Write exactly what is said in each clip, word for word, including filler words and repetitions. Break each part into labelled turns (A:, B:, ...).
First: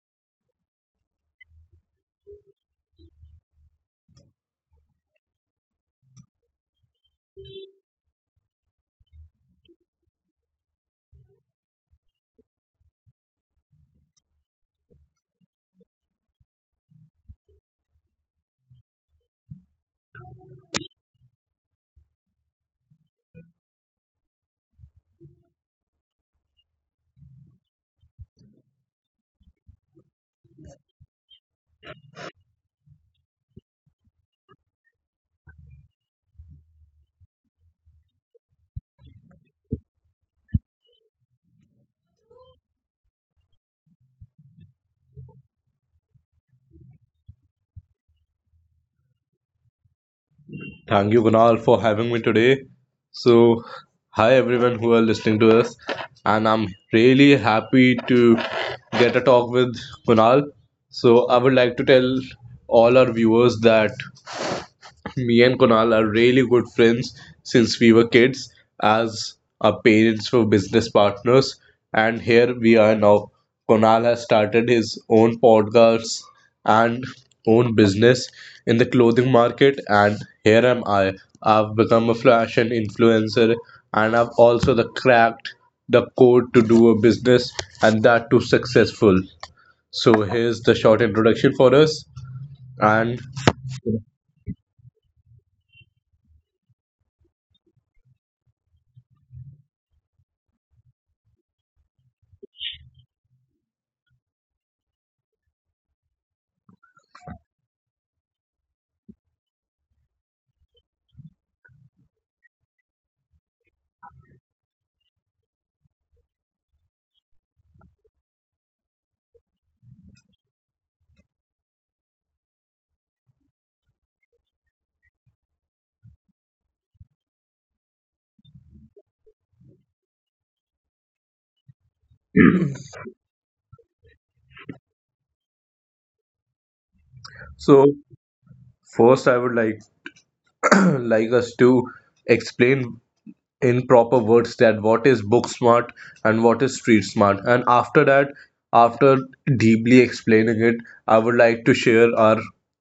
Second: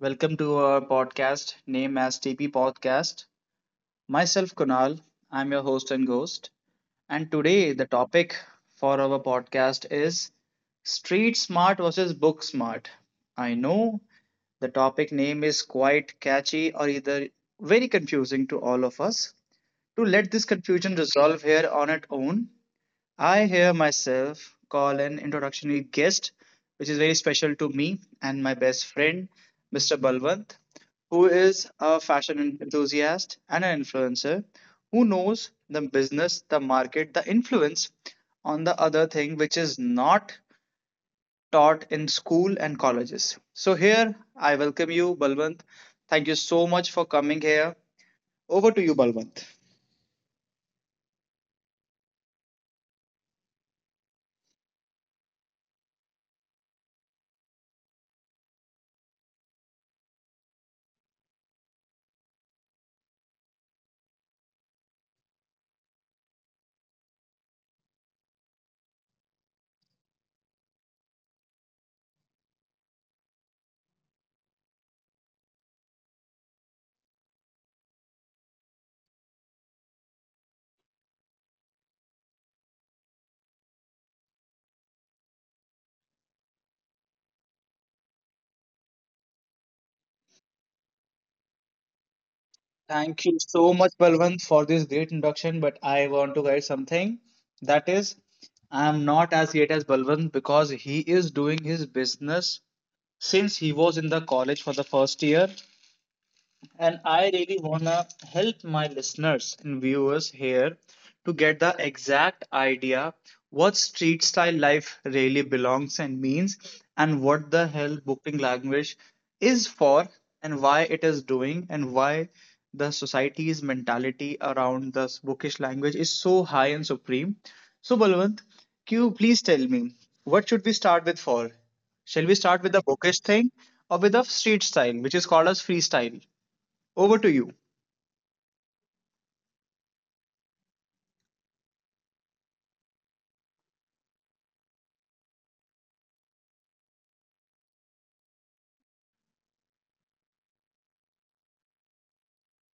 A: Welcome to our podcast named as T P Podcast. Myself, Kunal, I'm your host and ghost. And today, the topic for our podcast is Street Smart versus Book Smart. I know the topic name is quite catchy or either very confusing to all of us. To let this confusion resolve here on its own, I hear myself call an introductory guest, which is very special to me and my best friend, mister Balwant, who is a fashion enthusiast and an influencer who knows the business, the market, the influence on the other thing which is not taught in school and colleges. So, here I welcome you, Balwant. Thank you so much for coming here. Over to you, Balwant.
B: Thank you, Kunal, for having me today. So, hi everyone who are listening to us, and I'm really happy to get a talk with Kunal. So, I would like to tell all our viewers that me and Kunal are really good friends since we were kids, as our parents were business partners, and here we are now. Kunal has started his own podcast and own business in the clothing market, and here am I. I've become a fashion influencer, and I've also the cracked the code to do a business, and that too successful. So here's the short introduction for us, and
A: Thank you so much, Balwant, for this great introduction. But I want to guide something. That is, I am not as great as Balwant because he is doing his business since he was in the college for the first year. And I really want to help my listeners and viewers here to get the exact idea what street style life really belongs and means, and what the hell booking language is for, and why it is doing, and why the society's mentality around this bookish language is so high and supreme. So, Balwant, can you please tell me what should we start with for? Shall we start with the bookish thing or with the street style, which is called as freestyle? Over to you.
B: so first I would like like us to explain in proper words that what is book smart and what is street smart, and after that, after deeply explaining it, I would like to share our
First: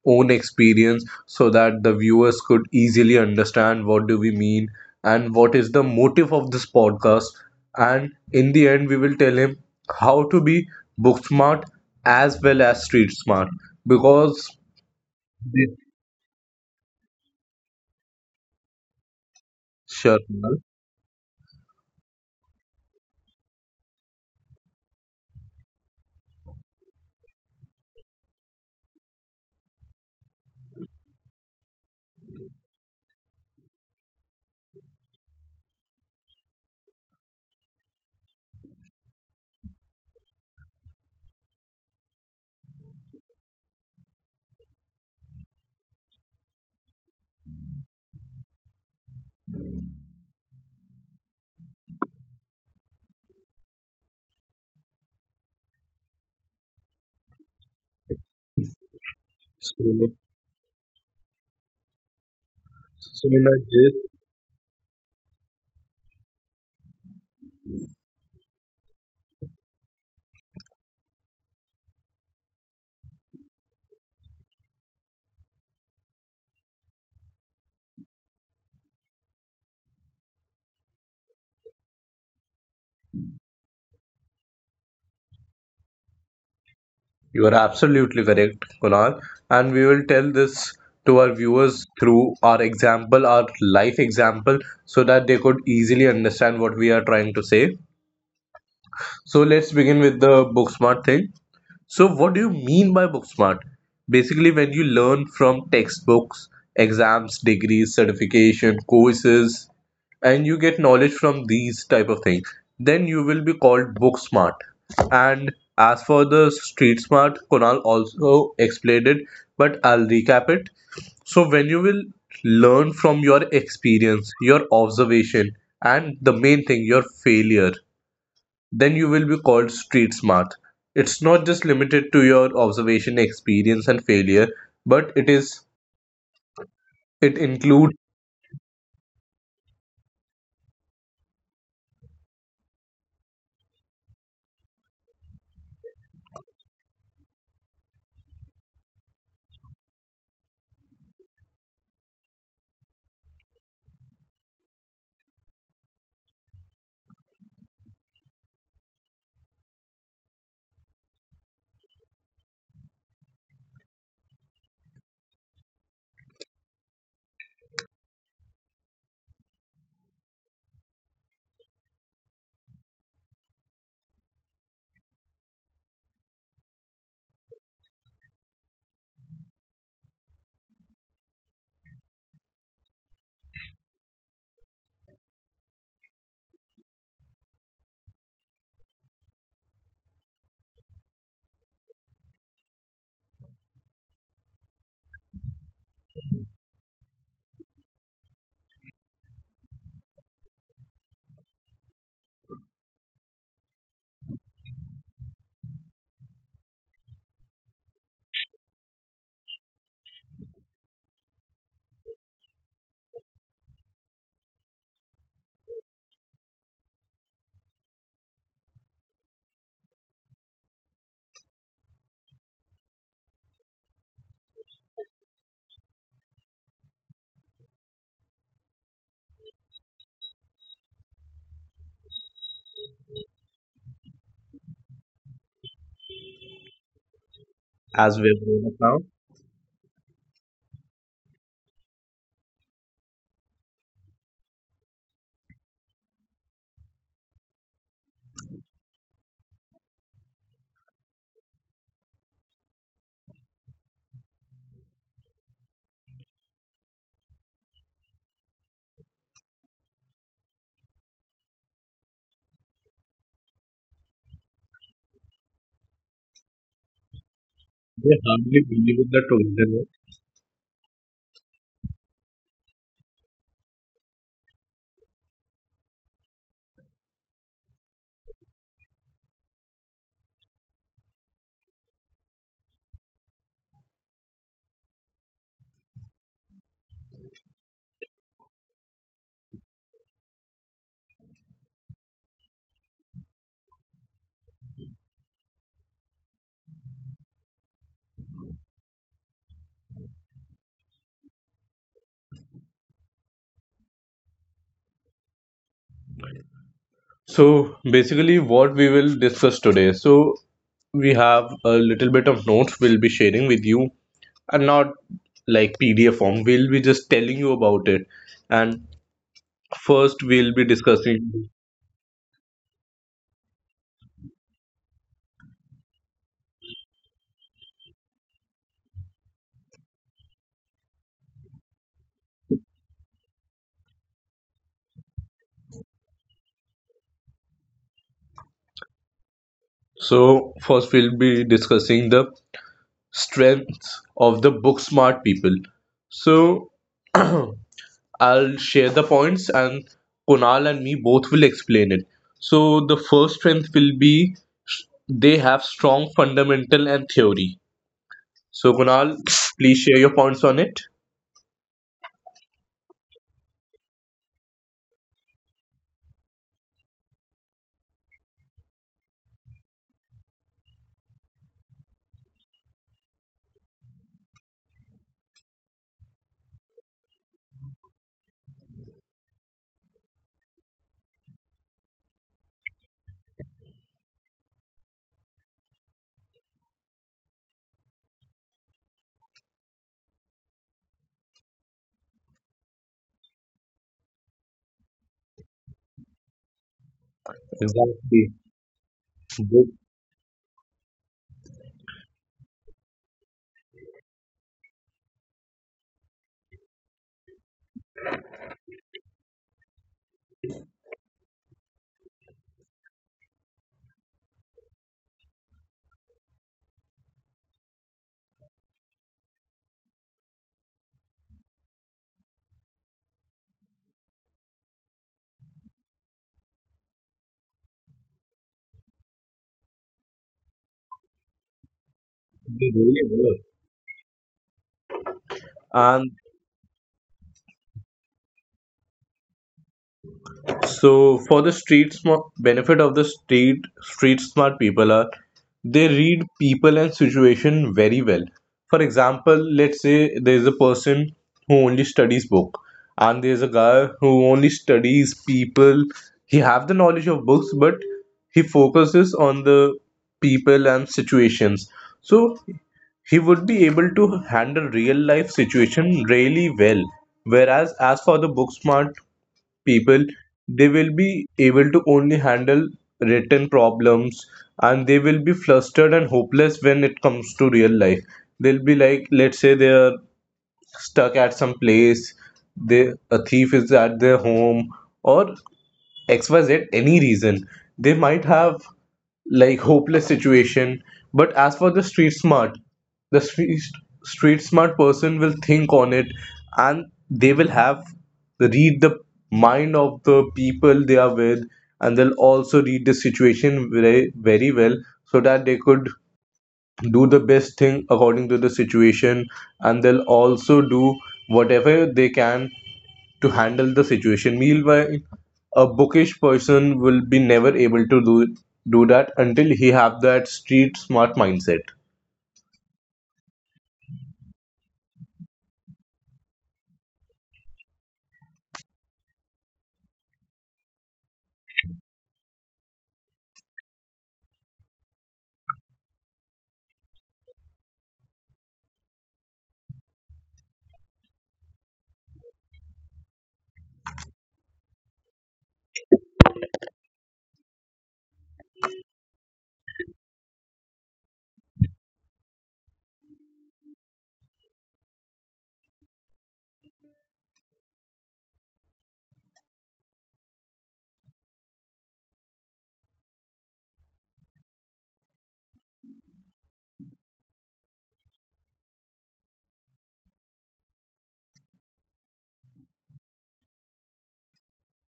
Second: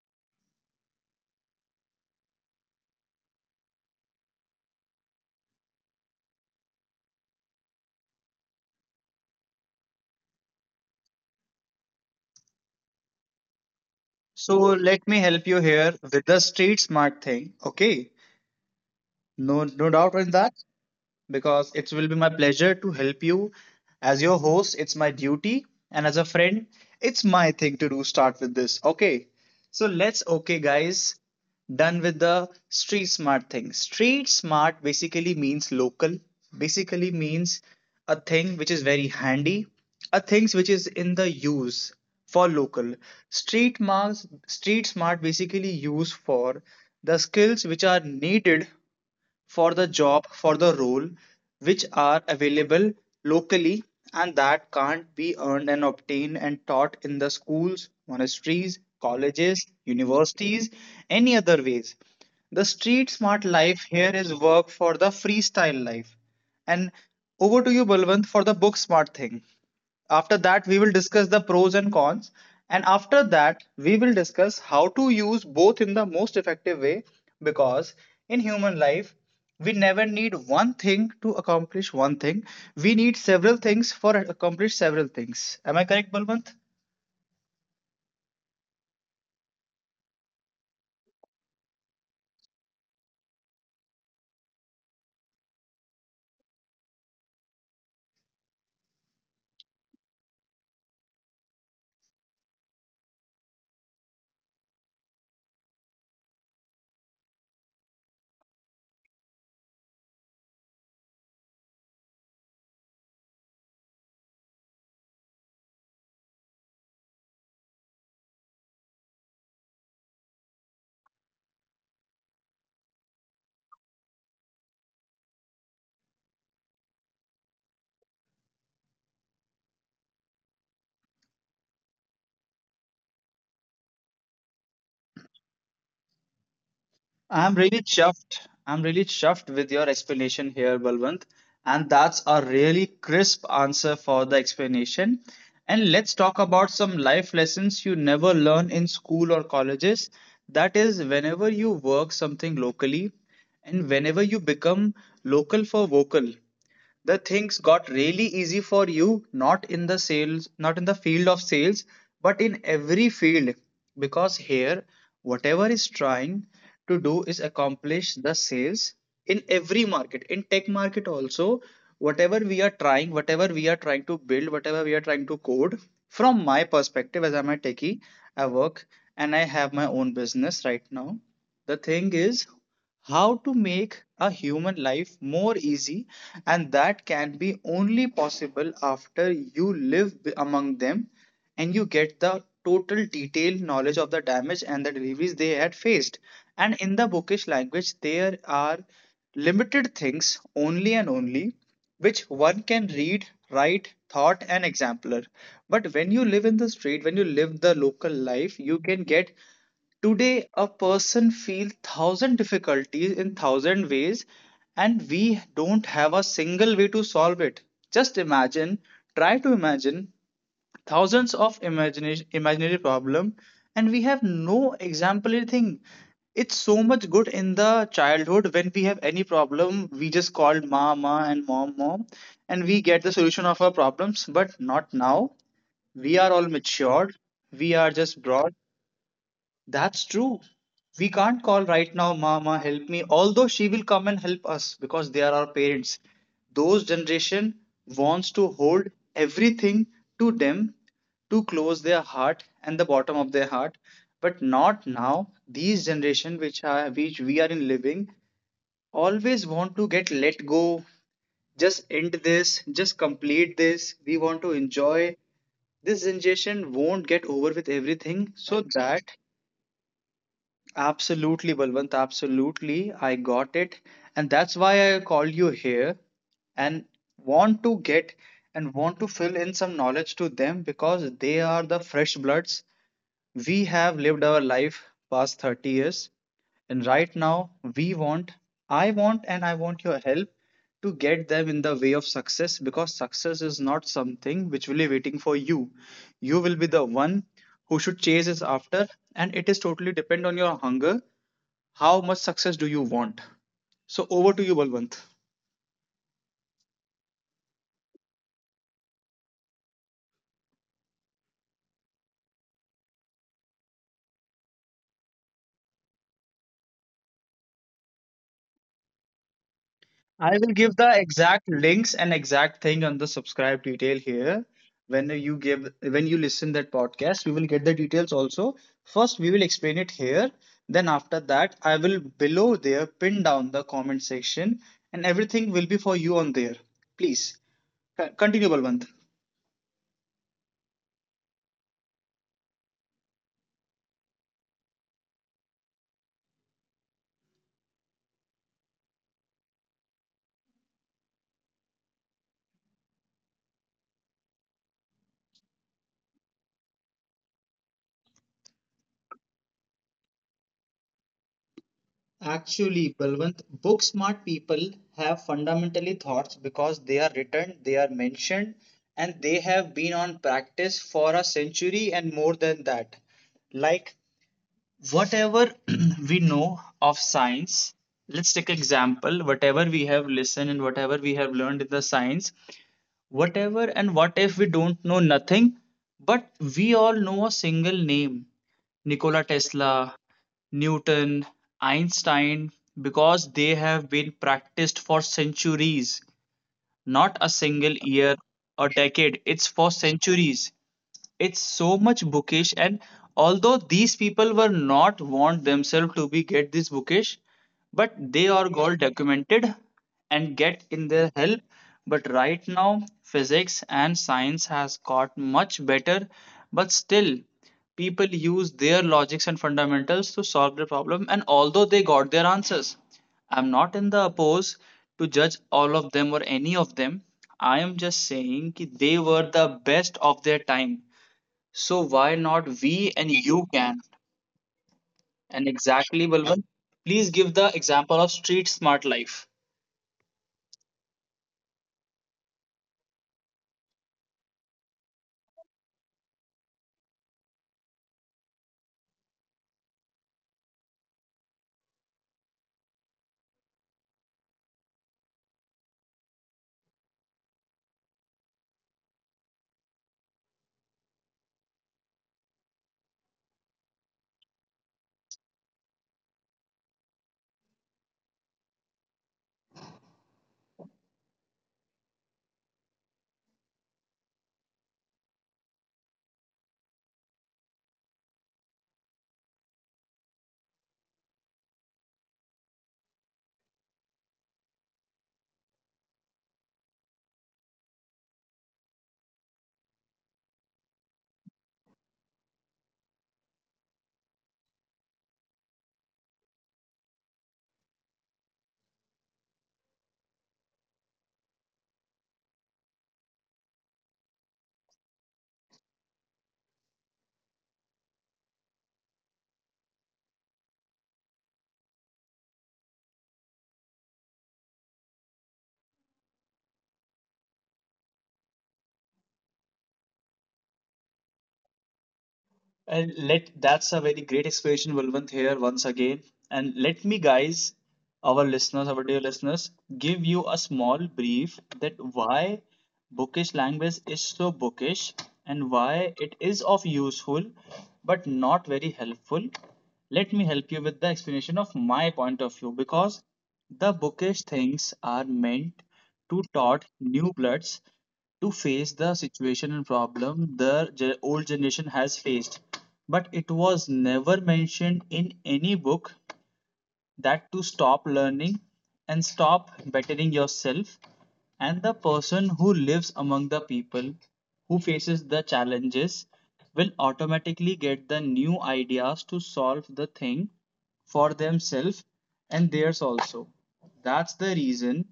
B: own experience so that the viewers could easily understand what do we mean and what is the motive of this podcast. And in the end, we will tell him how to be book smart as well as street smart because
A: So let me help you
B: this.
A: here with the street smart thing. Okay, no, no doubt
B: Sure.
A: in that. Because it will be my pleasure to help you. As your host, it's my duty, and as a friend, it's my thing to do start with this. Okay, so let's, okay, guys, done with the street smart thing. Street smart basically means local, basically means a thing which is very handy, a things which is in the use for local. Street marks, street smart basically used for the skills which are needed for the job, for the role, which are available locally and that can't be earned and obtained and taught in the schools, monasteries, colleges,
B: So
A: universities, any other ways. The street smart
B: similar
A: life here
B: gist.
A: is work for the freestyle life. And over to you, Balwant, for the book smart thing. After that, we will discuss the pros and cons. And after that, we will discuss how to use both in the most effective way because in human life, we never need one thing to accomplish one thing. We need several things for accomplish several things. Am I correct, Balwant?
B: You are absolutely correct, Kunal. And we will tell this to our viewers through our example, our life example, so that they could easily understand what we are trying to say. So let's begin with the book smart thing. So, what do you mean by book smart? Basically, when you learn from textbooks, exams, degrees, certification, courses, and you get knowledge from these type of things, then you will be called book smart. And as for the street smart, Kunal also explained it, but I'll recap it. So when you will learn from your experience, your observation, and the main thing, your failure, then you will be called street smart. It's not just limited to your observation, experience, and failure, but it is it
A: I'm really
B: includes
A: chuffed. I'm really chuffed with your explanation here, Balwant. And that's a really crisp answer for the explanation. And let's talk about some life lessons you never learn in school or colleges. That is, whenever you work something locally and whenever you become local for vocal, the things got really easy for you, not in the sales, not in the field of sales, but in every field, because here whatever is trying to do is accomplish the sales in every market, in tech market also. Whatever we are trying, whatever we are trying to build, whatever we are trying to code, from my perspective, as I'm a techie, I work and I have my own business right now. The thing is how to make a human life more easy, and that can be only possible after you live b- among them, and you get the total detailed knowledge of the damage and the deliveries they had faced. And in the bookish language there are limited things only and only which one can read, write, thought and exemplar. But when you live in the street, when you live the local life, you can get. Today, a person feels thousand difficulties in thousand ways, and we don't have a single way to solve it. Just imagine, try to imagine thousands of imagination, imaginary problem, and we have no exemplary thing. It's so much good in the childhood when we have any problem, we just called mama and mom, mom, and we get the solution of our problems. But not now. We are all matured. We are
B: as
A: just
B: we're
A: broad.
B: doing it now.
A: That's true. We can't call right now, Mama, help me, although she will come and help us because they are our parents. Those generation wants to hold everything to them, to close their heart and the bottom of their heart, but not now. These generation which are which we are in living always want to get let go, just end this, just complete this. We want to enjoy this generation won't get over with everything so that. Absolutely, Balwant, absolutely. I got it. And that's why I called you here and want to get and want to fill in some knowledge to them because they are the fresh bloods. We have lived our life past thirty years, and right now we want, I want, and I want your help to get them in the way of success because success is not something which will be waiting for you. You will be the one who should chase it after, and it is totally depend on your hunger. How much success do you want? So over to you, Balwant.
B: So basically, what we will discuss today. So we have a little bit of notes we'll be sharing with you, and not like P D F form. We'll be just telling you about it. And first,
A: I will
B: we'll be
A: give the exact
B: discussing.
A: links and exact thing on the subscribe detail here. When you give, when you listen that podcast, you will get the details also. First, we will explain it here. Then after that, I will below there pin down the comment section, and everything will be for you on there. Please co- continue, Balwant.
B: So first, we'll be discussing the strengths of the book smart people. So I'll share the points and Kunal and me both will explain it. So the first strength will be sh- they have strong fundamental and theory. So Kunal, please share your points on it.
A: Actually, Balwant, book smart people have fundamentally thoughts because they are written, they are mentioned, and they have been on practice for a century and more than that. Like whatever we know of science, let's take example, whatever we have listened and whatever we have learned in the science, whatever and what if we don't know nothing, but we all know a single name: Nikola Tesla, Newton, Einstein, because they have been practiced for centuries, not a single
B: Exactly.
A: year or decade,
B: They,
A: it's for centuries. It's so much bookish, and although these people were not want themselves to be get this bookish, but they are got documented and get in their help. But right now physics and science has got much better, but still people use their logics and fundamentals to solve the problem, and although they got their answers, I'm not in the oppose to judge all of them or any of them. I am just saying ki they were the best of their time, so why not
B: they really
A: we and
B: were.
A: you can? And
B: And
A: exactly, Balwant. Please give the example of street smart life.
B: so for the street smart benefit of the street street smart people are they read people and situation very well. For example, let's say there is a person who only studies book, and there is a guy who only studies people. He have the knowledge of books, but he focuses on the people and situations. So he would be able to handle real life situation really well, whereas as for the book smart people, they will be able to only handle written problems, and they will be flustered and hopeless when it comes to real life. They'll be like, let's say they're stuck at some place, they, a thief is at their home or X Y Z, any reason. They might have like hopeless situation, but as for the street smart, the street, street smart person will think on it and they will have read the mind of the people they are with, and they'll also read the situation very, very well so that they could do the best thing according to the situation, and they'll also do whatever they can to handle the situation, meanwhile a bookish person will be never able to do do that until he have that street smart mindset.
A: And let that's a very great explanation, Valvant, here once again. And let me, guys, our listeners, our dear listeners, give you a small brief that why bookish language is so bookish and why it is of useful but not very helpful. Let me help you with the explanation of my point of view because the bookish things are meant to taught new bloods to face the situation and problem the ge- old generation has faced, but it was never mentioned in any book that to stop learning and stop bettering yourself. And the person who lives among the people, who faces the challenges, will automatically get the new ideas to solve the thing for themselves and theirs also. That's the reason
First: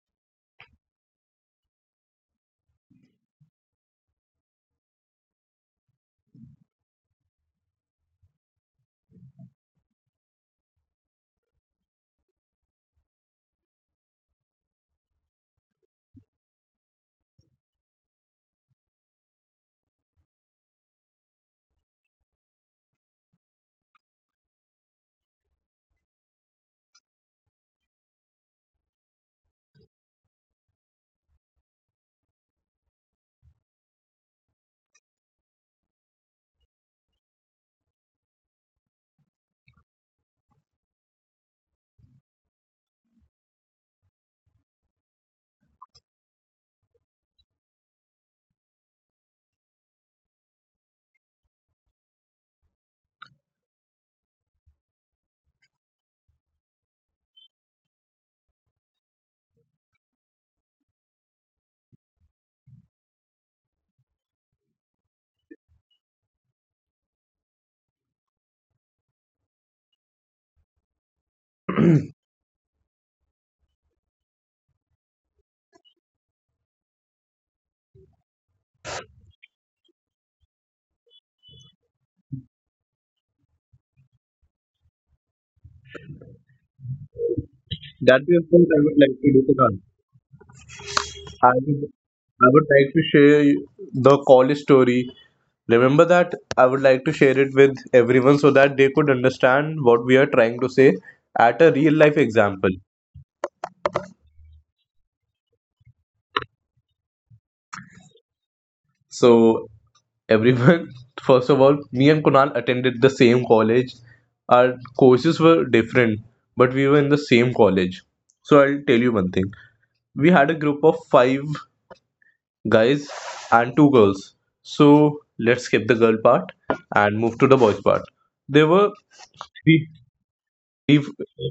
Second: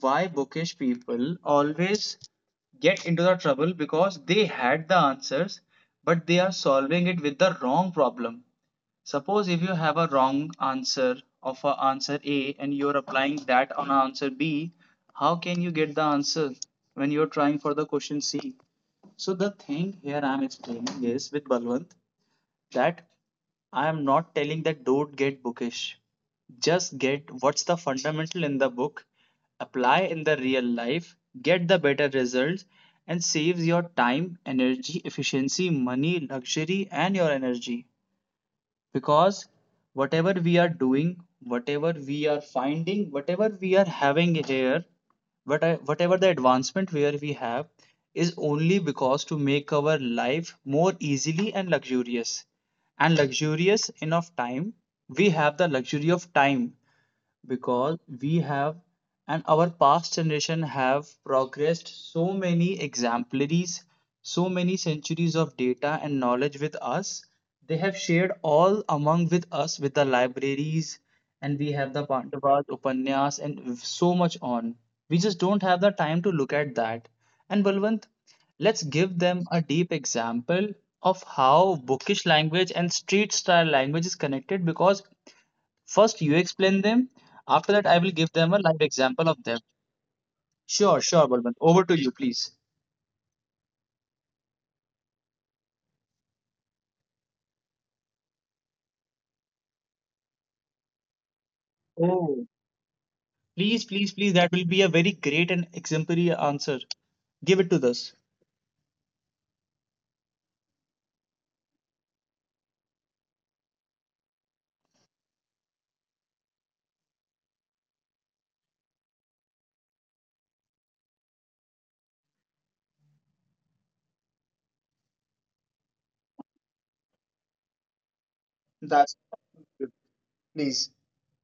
A: why bookish people always get into the trouble because they had the answers but they are solving it with the wrong problem. Suppose if you have a wrong answer of a answer A and you're applying that on answer B, how can you get the answer when you're trying for the question C? So the thing here I'm explaining is with Balwant that I am not telling that don't get bookish. Just get what's the fundamental in the book, apply in the real life, get the better results, and saves your time, energy, efficiency, money, luxury, and your energy because whatever we are doing, whatever we are finding, whatever we are having here, what whatever the advancement where we have is only because to make our life more easily and luxurious. And luxurious enough time, we have the luxury of time because we have, and our past generation have progressed so many exemplaries, so many centuries of data and knowledge with us. They have shared all among with us with the libraries, and we have the pandavas upanyas and so much on. We just don't have the time to look at that. And Balwant, let's give them a deep example of how bookish language and street style language is connected because first, you explain them. After that, I
B: That
A: will
B: is
A: give
B: what
A: them a
B: I
A: live
B: would like to do,
A: example of them.
B: Kunal.
A: Sure, sure,
B: I
A: Balwant.
B: would,
A: Over to you,
B: I would
A: please.
B: like to share the college story, remember that, I would like to share it with everyone so that they could understand what we are trying to say at a real life
A: Oh,
B: example.
A: please, please, please. That will be a very great and exemplary answer. Give it to us.
B: So everyone, first of all, me and Kunal attended the same college. Our courses were different, but we were in the same college. So I'll tell you one thing. We had a group of five guys and two girls. So let's skip the girl part and move to the boys part. There were
A: That's
B: three
A: good. Please.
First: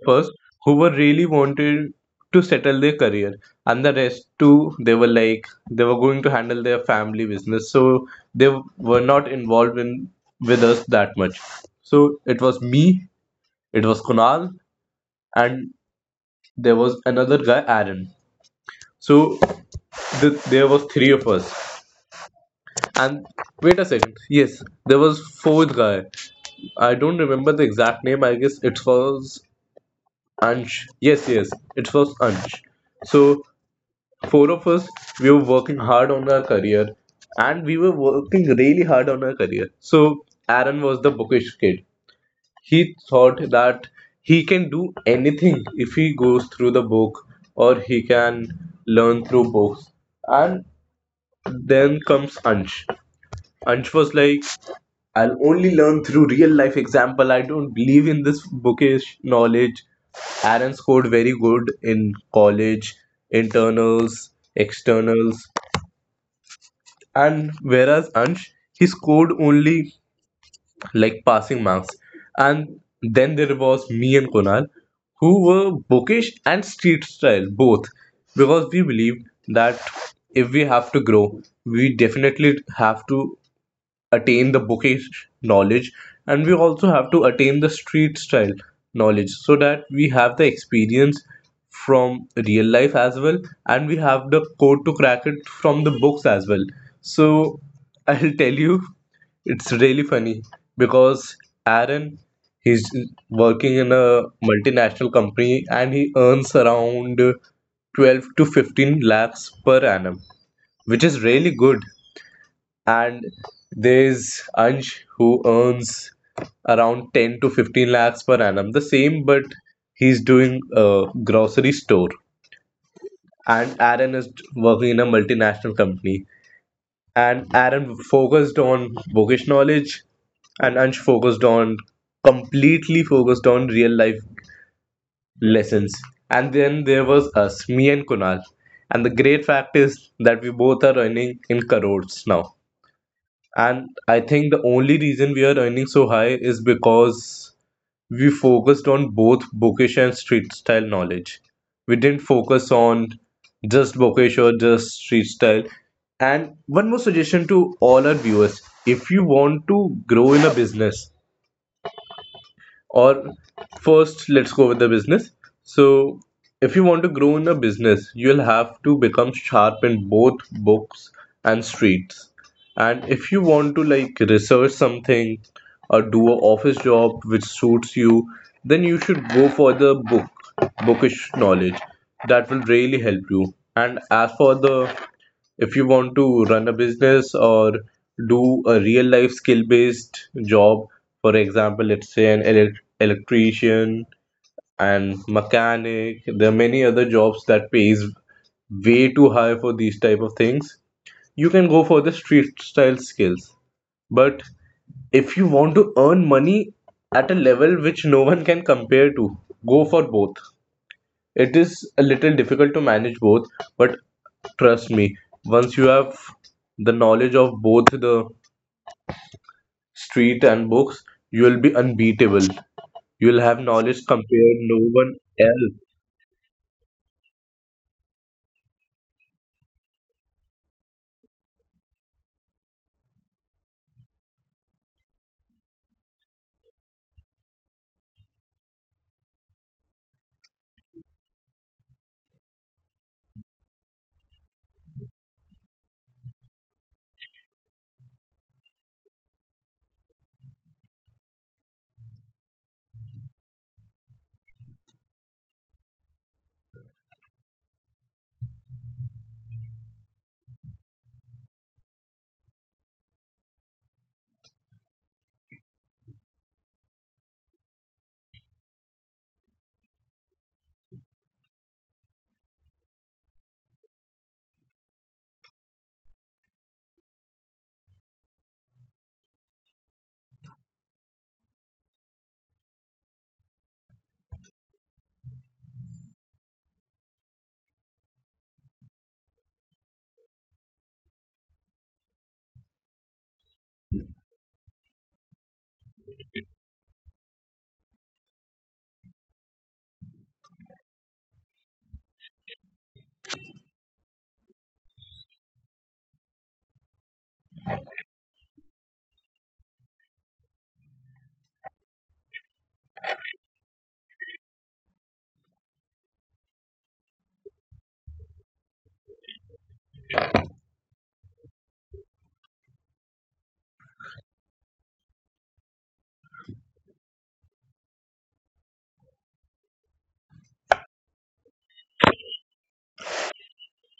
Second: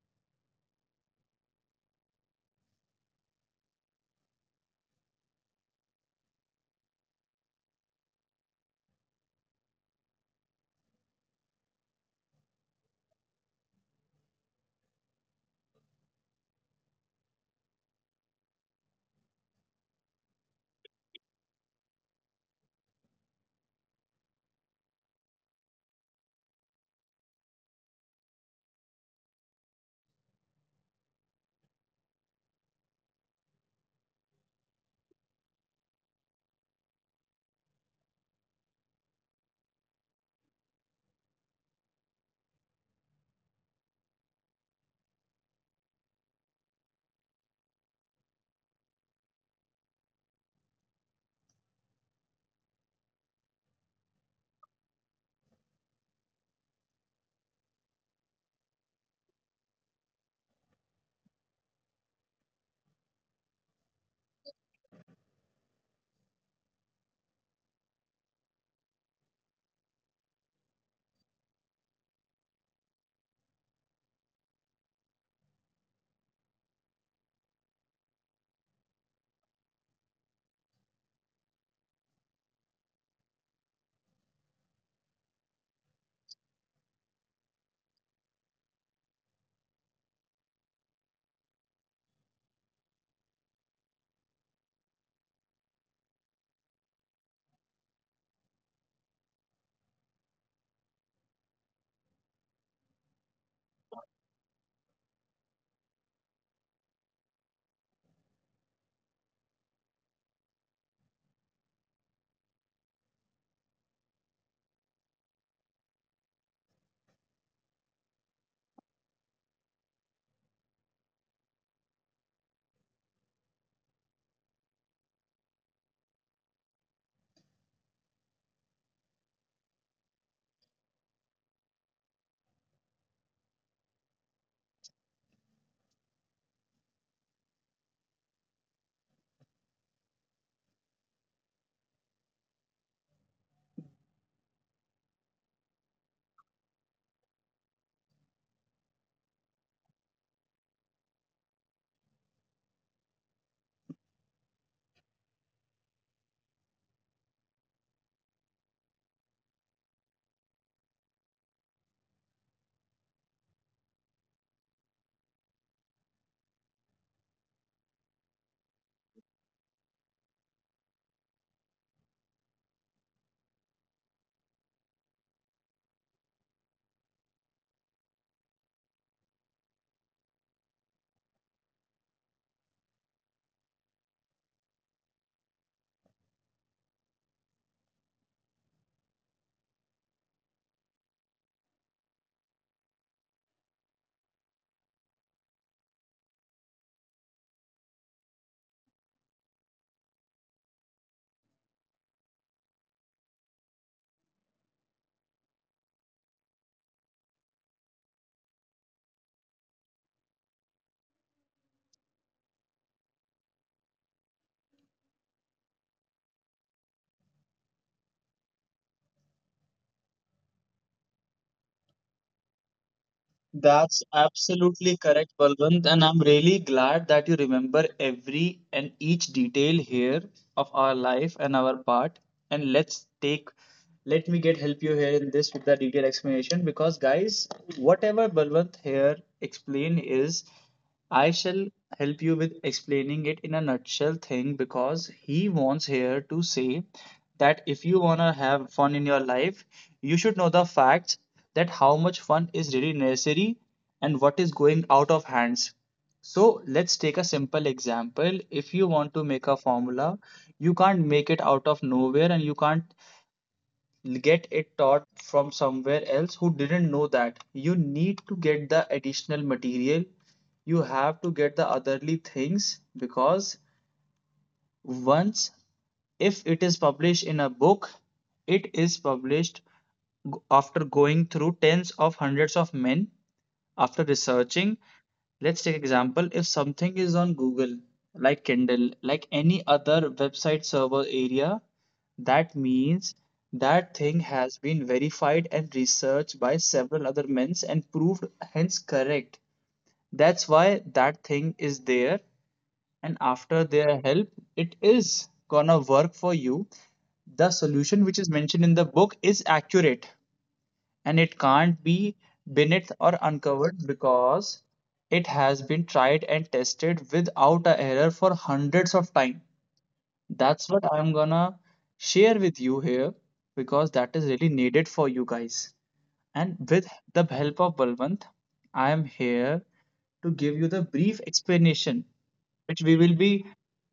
B: first who were really wanted to settle their career, and the rest too, they were like they were going to handle their family business, so they were not involved in with us that much. So it was me, it was Kunal, and there was another guy, Aaron. So th- there was three of us. And wait a second, yes, there was fourth guy. I don't remember the exact name. I guess it was Ansh. Yes, yes, it was Ansh. So four of us, we were working hard on our career, and we were working really hard on our career. So Aaron was the bookish kid. He thought that he can do anything if he goes through the book, or he can learn through books. And then comes Ansh. Ansh was like, I'll only learn through real life example. I don't believe in this bookish knowledge. Aaron scored very good in college, internals, externals, and whereas Ansh, he scored only like passing marks. And then there was me and Kunal, who were bookish and street style both, because we believed that if we have to grow, we definitely have to attain the bouquet knowledge, and we also have to attain the street style knowledge so that we have the experience from real life as well, and we have the code to crack it from the books as well. So I'll tell you, it's really funny because Aaron, he's working in a multinational company and he earns around twelve to fifteen lakhs per annum, which is really good. And there's Ansh who earns around ten to fifteen lakhs per annum, the same, but he's doing a grocery store. And Aaron is working in a multinational company. And Aaron focused on bookish knowledge, and Ansh focused on completely focused on real life lessons. And then there was us, me and Kunal. And the great fact is that we both are earning in crores now. And I think the only reason we are earning so high is because we focused on both bookish and street style knowledge. We didn't focus on just bookish or just street style. And one more suggestion to all our viewers, if you want to grow in a business, or first let's go with the business. So if you want to grow in a business, you'll have to become sharp in both books and streets. And if you want to like research something or do a office job which suits you, then you should go for the book bookish knowledge. That will really help you. And as for the, if you want to run a business or do a real life skill based job, for example, let's say an elec electrician and mechanic, there are many other jobs that pays way too high for these type of things. You can go for the street style skills. But if you want to earn money at a level which no one can compare to, go for both. It is a little difficult to manage both, but trust me, once you have the knowledge of both the street and books, you will be unbeatable. You will have
A: That's
B: knowledge compared no
A: absolutely
B: one
A: correct,
B: else.
A: Balwant, and I'm really glad that you remember every and each detail here of our life and our part. And let's take, let me get help you here in this with the detailed explanation because, guys, whatever Balwant here explained is I shall help you with explaining it in a nutshell thing because he wants here to say that if you want to have fun in your life, you should know the facts that how much fun is really necessary and what is going out of hands. So let's take a simple example. If you want to make a formula, you can't make it out of nowhere and you can't get it taught from somewhere else who didn't know that. You need to get the additional material. You have to get the otherly things because once if it is published in a book, it is published g- after going through tens of hundreds of men after researching. Let's take example if something is on Google, like Kindle, like any other website server area, that means that thing has been verified and researched by several other men's and proved hence correct. That's why that thing is there, and after their help, it is gonna work for you. The solution which is mentioned in the book is accurate and it can't be beneath or uncovered because it has been tried and tested without a error for hundreds of times. That's what I'm gonna share with you here because that is really needed for you guys. And with the help of Balwant, I am here to give you the brief explanation which we will be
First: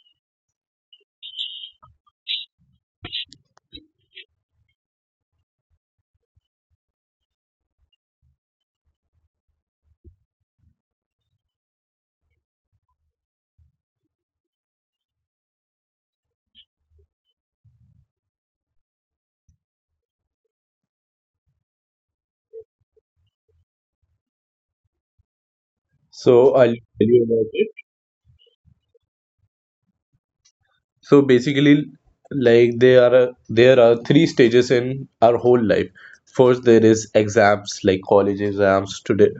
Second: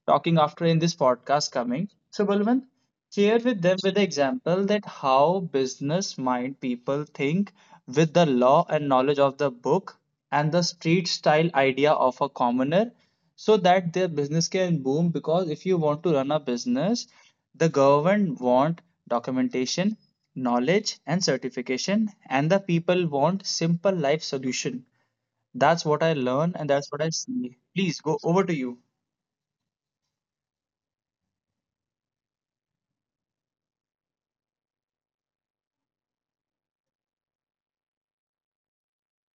A: talking after in this podcast coming. So, Balwant, share with them with the example that how business mind people think with the law and knowledge of the book and the street style idea of a commoner so that their business can boom because if you want to run a business, the government want documentation, knowledge and certification, and the people want simple life solution. That's what I
B: So
A: learn
B: I'll
A: and that's what
B: tell
A: I
B: you about
A: see.
B: it.
A: Please go over to you.
B: So basically, like there are there are three stages in our whole life. First, there is exams like college exams today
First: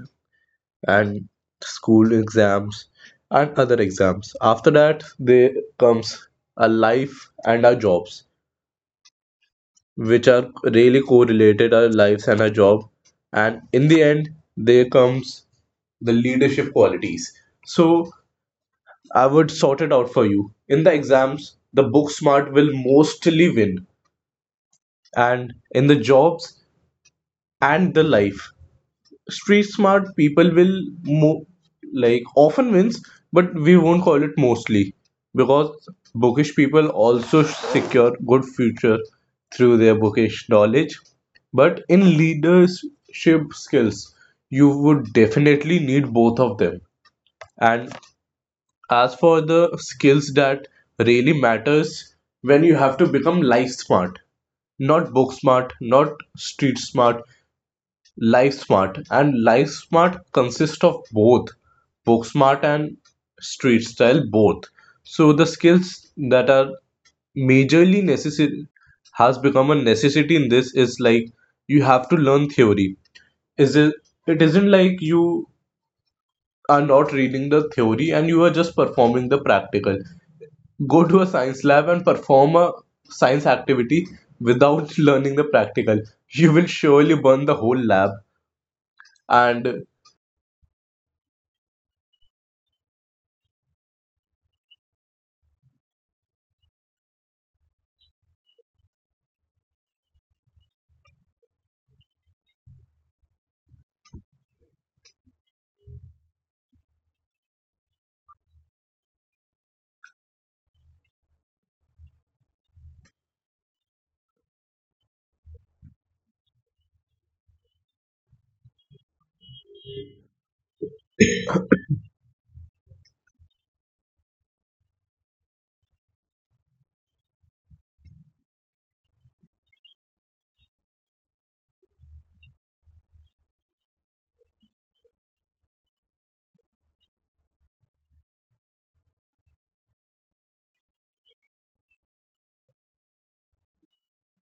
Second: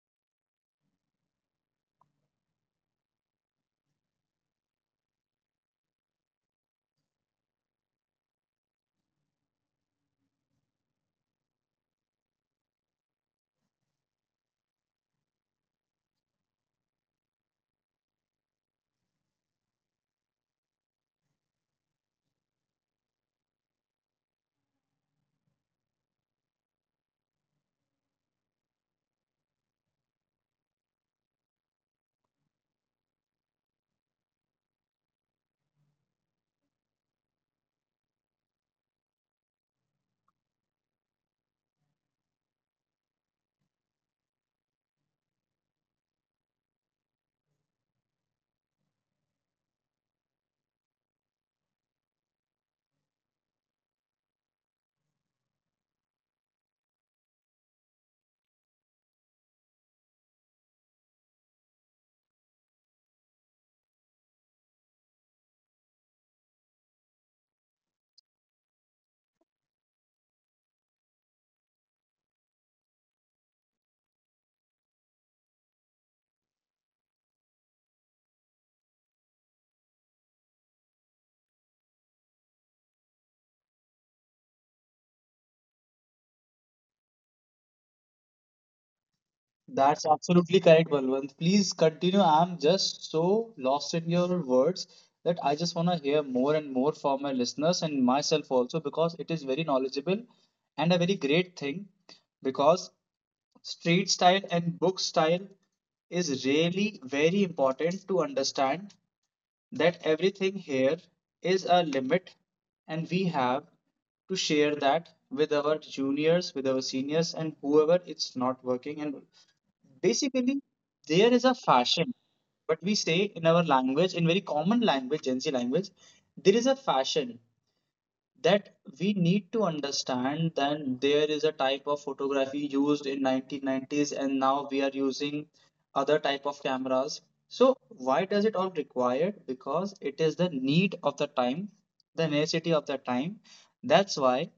B: and school exams and other exams. After that, there comes our life and our jobs, which are really correlated our lives and our job. And in the end, there comes the leadership qualities. So I would sort it out for you. In the exams, the book smart will mostly win, and in the jobs and the life, street smart people will mo- like often wins, but we won't call it mostly, because bookish people also secure good future through their bookish knowledge. But in leadership skills, you would definitely need both of them. And as for the skills that really matters, when you have to become life smart, not book smart, not street smart, LiveSmart, and LiveSmart consists of both book-smart and street style both. So the skills that are majorly necessary, has become a necessity in this, is like you have to learn theory. Is it? It isn't like you are not reading the theory and you are just performing the practical. Go to a science lab and perform a science activity without learning the practical. You will surely burn the whole lab and
A: That's absolutely correct, Balwant. Please continue. I'm just so lost in your words that I just want to hear more and more from my listeners and myself also because it is very knowledgeable and a very great thing because street style and book style is really very important to understand that everything here is a limit and we have to share that with our juniors, with our seniors, and whoever it's not working and basically, there is a fashion, but we say in our language, in very common language, Gen Z language, there is a fashion that we need to understand that there is a type of photography used in nineteen nineties and now we are using other type of cameras. So why does it all required? Because it is the need of the time, the necessity of the time. That's why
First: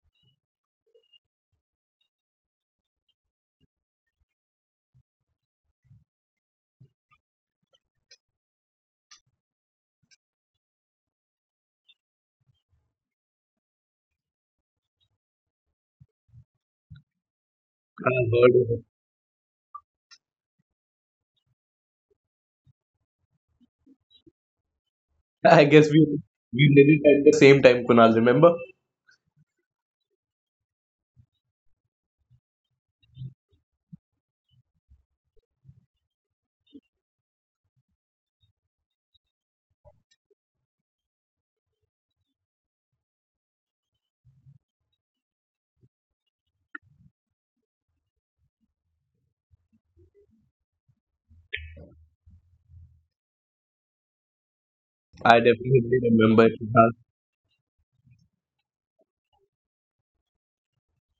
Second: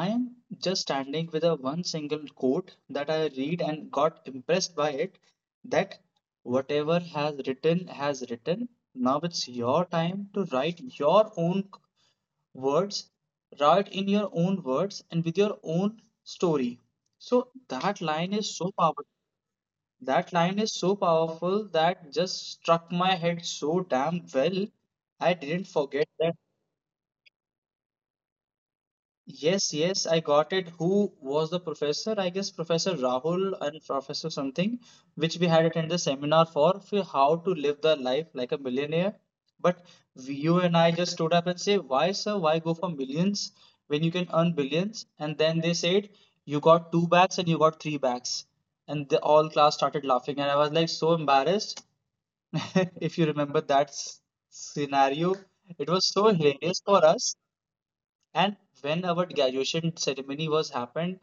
A: I am just standing with a one single quote that I read and got impressed by it, that whatever has written has written, now it's your time to write your own words. Write in your own words and with your own story. So that line
B: I've
A: is
B: heard
A: so
B: of it.
A: powerful, that line is so powerful that just struck my head so damn well. I
B: I
A: didn't
B: guess we
A: forget that.
B: we did it at the same time, Kunal. Remember?
A: Yes, yes, I got it. Who was the professor? I guess Professor Rahul and Professor something, which we had attended the seminar for, for how to live the life like a millionaire. But we- you and I just stood up and say, why, sir, why go for millions when you can earn billions? And then they said, you got two bags and you got three bags. And the all class started laughing. And I was like so embarrassed. If you remember that s- scenario,
B: I definitely
A: it was so
B: remember it,
A: hilarious
B: Kunal.
A: for us. And when our graduation ceremony was happened,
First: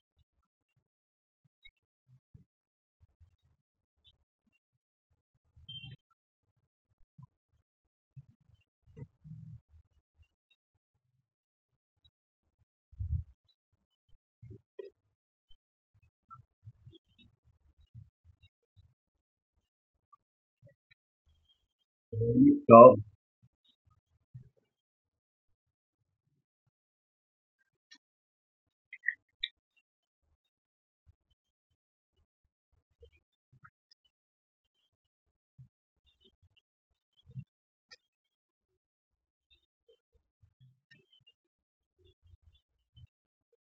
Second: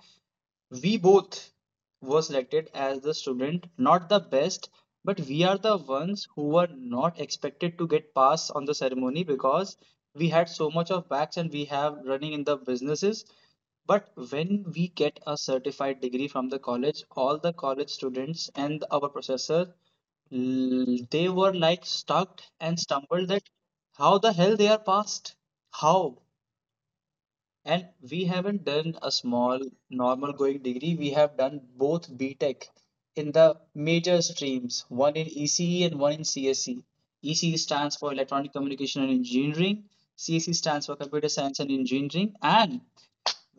A: we both were selected as the student, not the best, but we are the ones who were not expected to get pass on the ceremony because we had so much of backs and we have running in the businesses. But when we get a certified degree from the college, all the college students and our professor, l- they were like stuck and
B: Job.
A: stumbled that how the hell they are passed? How? And we haven't done a small normal going degree. We have done both BTech in the major streams, one in E C E and one in C S E. E C E stands for Electronic Communication and Engineering, C S E stands for Computer Science and Engineering, and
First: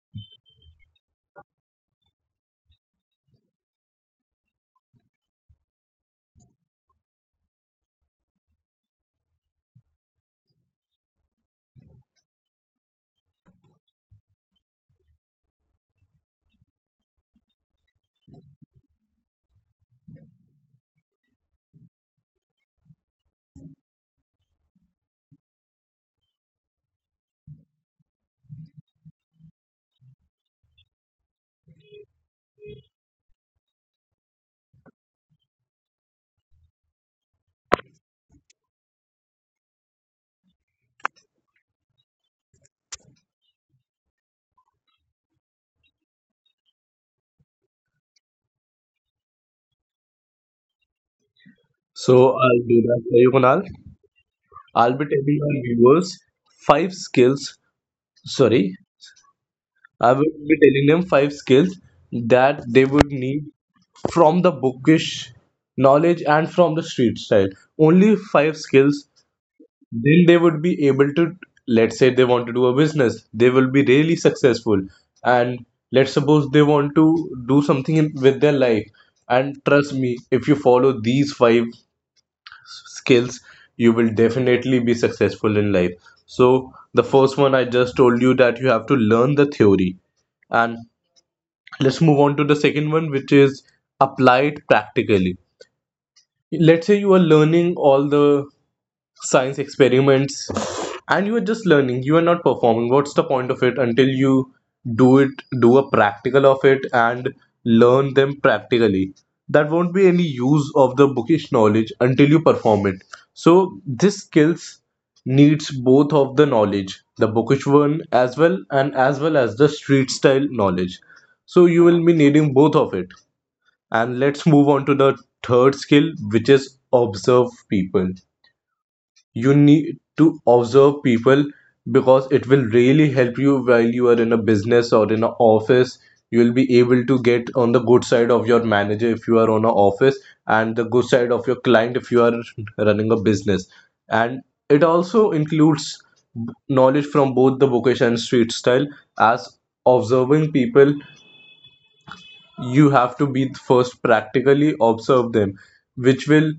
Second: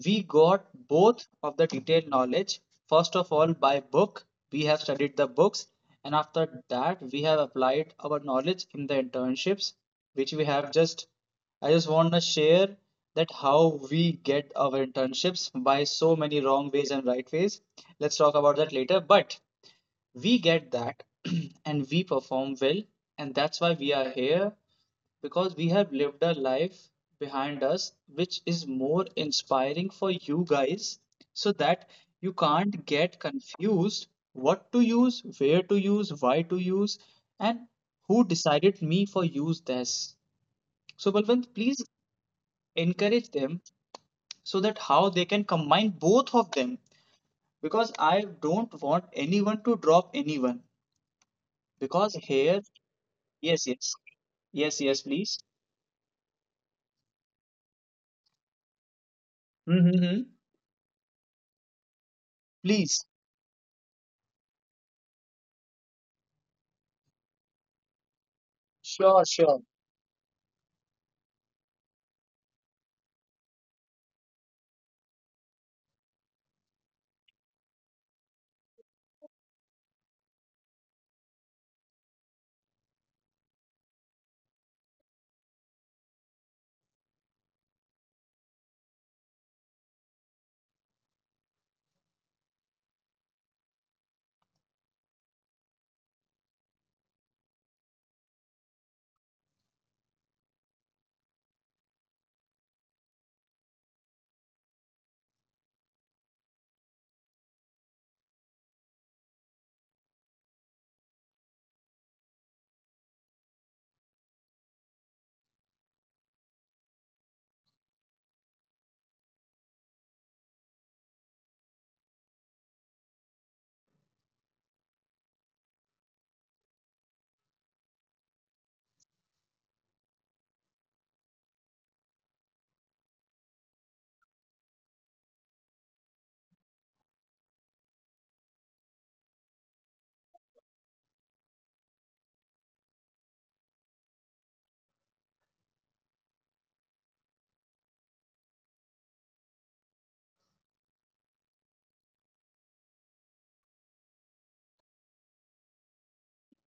A: we got both of the detailed knowledge. First of all by book, we have studied the books, and after that we have applied our knowledge in the internships which we have just, I just want to share that how we get our internships by so many wrong ways and right ways. Let's talk about that later, but we get that and we perform well, and that's why we are here because we have lived a life behind us which is more inspiring for you guys so that you can't get confused what to use, where to use, why to use, and who decided me for use this. So, Balwant, please encourage them so that how they can combine both of them because I don't want anyone to drop anyone because
B: So
A: here,
B: I'll do that for you, Kunal.
A: yes, yes, yes, yes,
B: I'll be
A: please.
B: telling our viewers five skills. Sorry, I
A: Mm-hmm.
B: will be telling them five skills that they
A: Please.
B: would need from the bookish knowledge and from the street style. Only five skills,
A: Sure, sure.
B: then they would be able to, let's say they want to do a business, they will be really successful. And let's suppose they want to do something in, with their life, and trust me, if you follow these five skills, you will definitely be successful in life. So the first one, I just told you that you have to learn the theory. And let's move on to the second one, which is apply it practically. Let's say you are learning all the science experiments and you are just learning, you are not performing. What's the point of it until you do it, do a practical of it and learn them practically. That won't be any use of the bookish knowledge until you perform it. So this skills needs both of the knowledge, the bookish one as well and as well as the street style knowledge. So you will be needing both of it. And let's move on to the third skill, which is observe people. You need to observe people because it will really help you while you are in a business or in an office. You will be able to get on the good side of your manager if you are on an office, and the good side of your client if you are running a business. And it also includes knowledge from both the vocation and street style. As observing people, you have to be first practically observe them, which will,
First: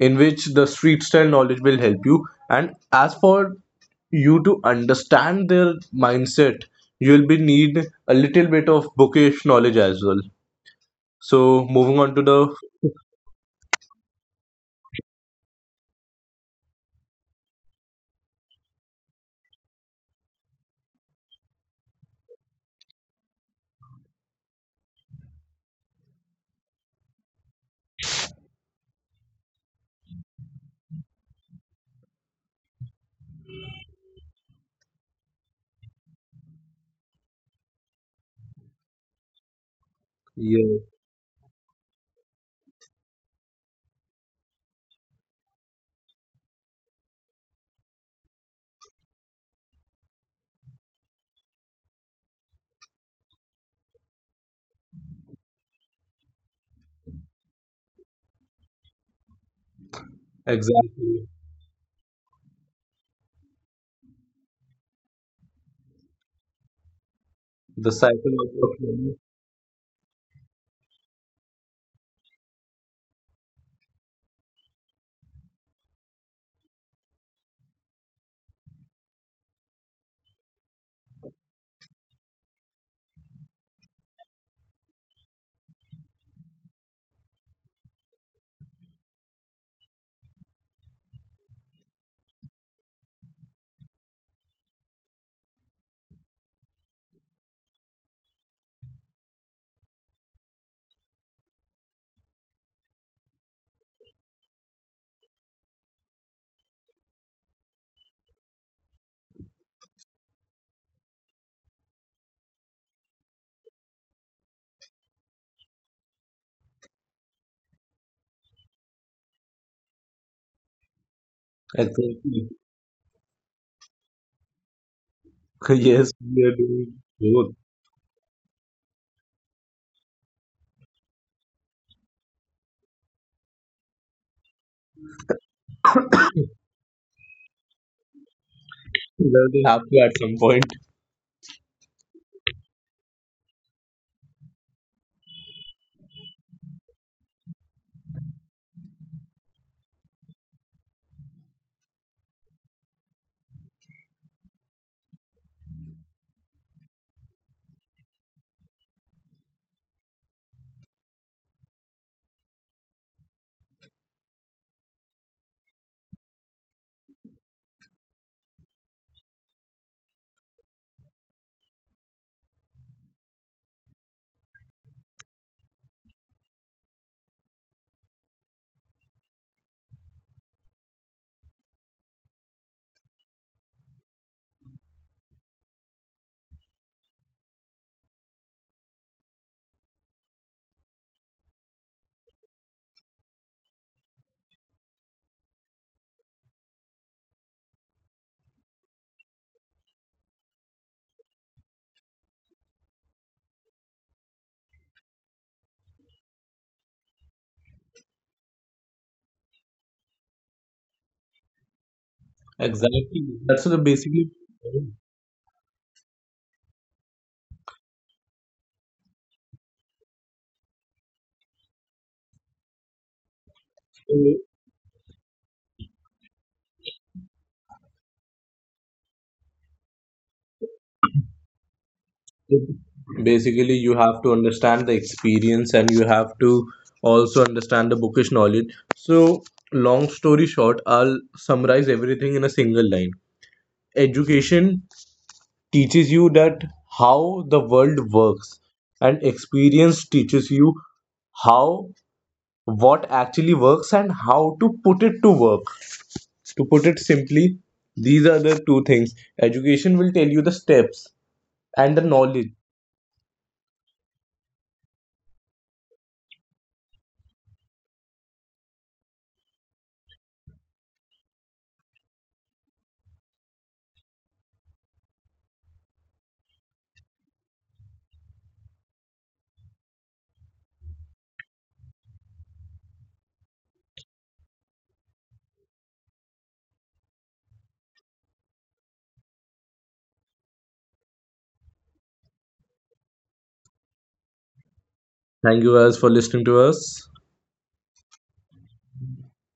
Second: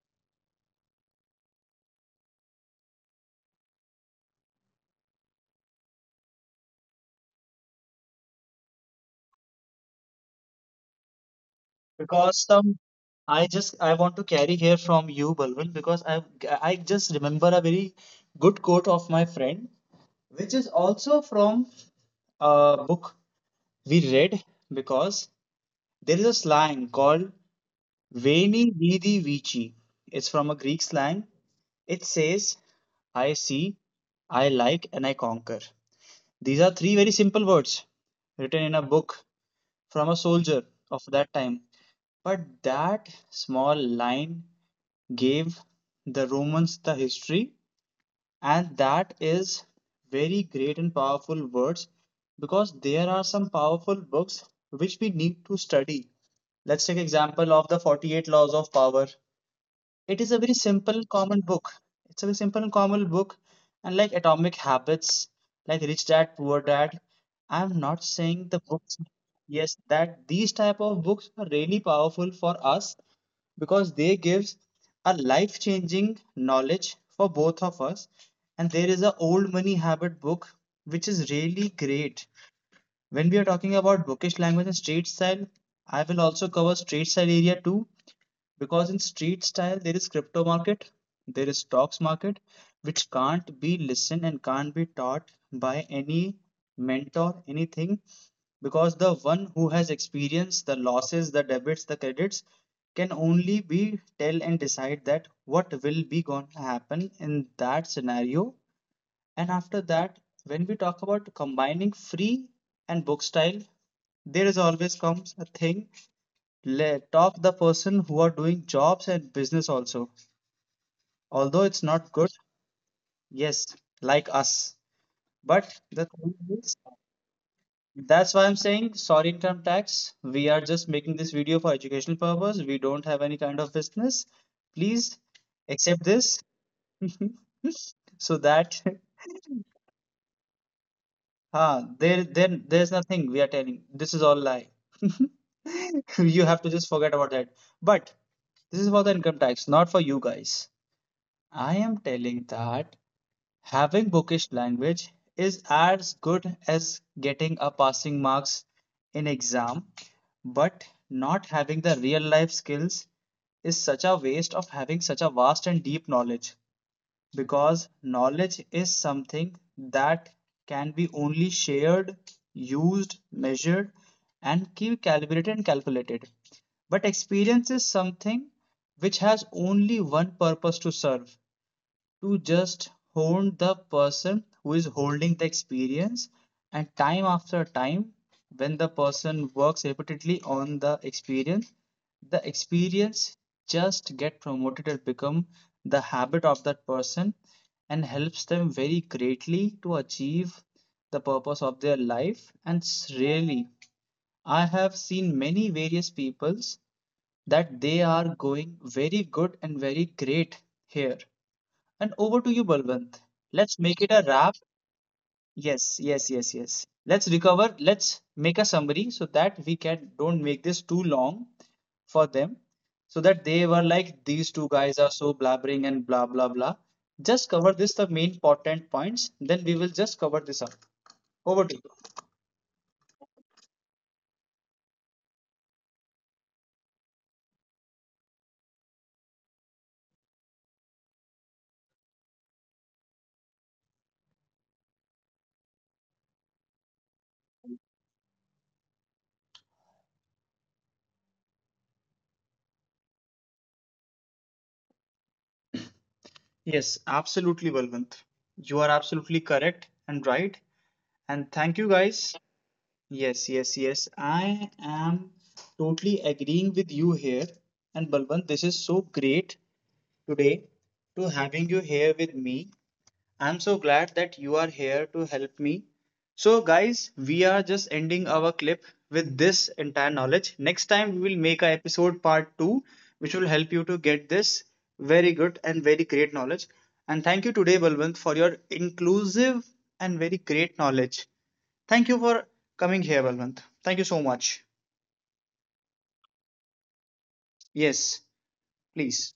B: in which the street style knowledge will help you. And as for you to understand their mindset, you'll be need a little bit of bookish knowledge as well. So moving on to
A: Because
B: the
A: some, I just I want to carry here from you, Balwant, because I I just remember a very good quote of my friend, which is also from a book we read because there is a slang called "veni vidi vici." It's from a Greek slang. It says, "I see, I like, and I conquer." These are three very simple words written in a book from a soldier
B: yeah,
A: of that time. But that small line gave the Romans the history, and that is very great and powerful words because there are some powerful books which we need to study. Let's take example of the forty-eight Laws of Power. It is a very simple,
B: exactly,
A: common book. It's a very simple and common book, and like Atomic Habits, like Rich Dad Poor Dad. I'm
B: the
A: not saying
B: psychology
A: the
B: of
A: books.
B: money.
A: Yes, that these type of books are really powerful for us because they gives a life changing knowledge for both of us, and there is a old money habit book which is really great. When we are talking about bookish language and street style, I will also cover street style area too because in street style there is crypto market, there is stocks market which can't be listened and can't be taught by any mentor anything because the one who has experienced the losses, the debits, the credits can only be tell and decide that what will be going to happen in that scenario. And after that, when we talk about combining free and book style, there is always comes a thing. Let talk the person who are doing jobs and business also, although it's not good,
B: Exactly.
A: yes, like us, but
B: Yes,
A: the thing
B: we are
A: is
B: doing both.
A: that's why I'm saying sorry income tax. We are just making this video for educational purpose. We don't have any kind of business. Please accept this. So that
B: That will happen at some point.
A: ah there, then there's nothing we are telling. This is all lie. You have to just forget about that. But this is for the income tax, not for you guys. I am telling that having bookish language is as good as getting a passing marks in exam, but not having the real life skills is such a waste of having such a vast and deep knowledge because knowledge is something that can be only shared, used, measured, and keep calibrated and calculated. But experience is something which has only one purpose to serve, to just hone the person who is holding the experience, and time after time when the person works repeatedly on the experience, the experience just get promoted and become the habit of that person and helps them very greatly to achieve the purpose of their life. And really, I have seen many various peoples that they are going very good and very great here, and over to you,
B: Exactly.
A: Balwant.
B: That's the
A: Let's make it
B: basically.
A: a wrap. Yes, yes, yes, yes. Let's recover. Let's make a summary so that we can don't make this too long for them. So that they were like, these two guys are so blabbering and blah blah blah. Just cover this the main important points, then we will just cover this up. Over to you.
B: Basically you have to understand the experience and you have to also understand the bookish knowledge. So long story short, I'll summarize everything in a single line. Education teaches you that how the world works, and experience teaches you how, what actually works and how to put it to work, to put it
A: Yes,
B: simply,
A: absolutely,
B: these are
A: Balwant.
B: the two
A: You are
B: things.
A: absolutely
B: Education
A: correct
B: will tell you
A: and
B: the
A: right.
B: steps
A: And thank
B: and
A: you
B: the knowledge.
A: guys. Yes, yes, yes. I am totally agreeing with you here. And Balwant, this is so great today to having you here with me. I'm so glad that you are here to help me. So, guys, we are just ending our clip with this entire knowledge. Next time, we will make a episode part two, which will help you to get this very good and very great knowledge. And thank you today, Balwant, for your inclusive and very great knowledge. Thank you for coming here, Balwant. Thank you so much.
B: Thank you guys for listening to us.
A: Yes, please.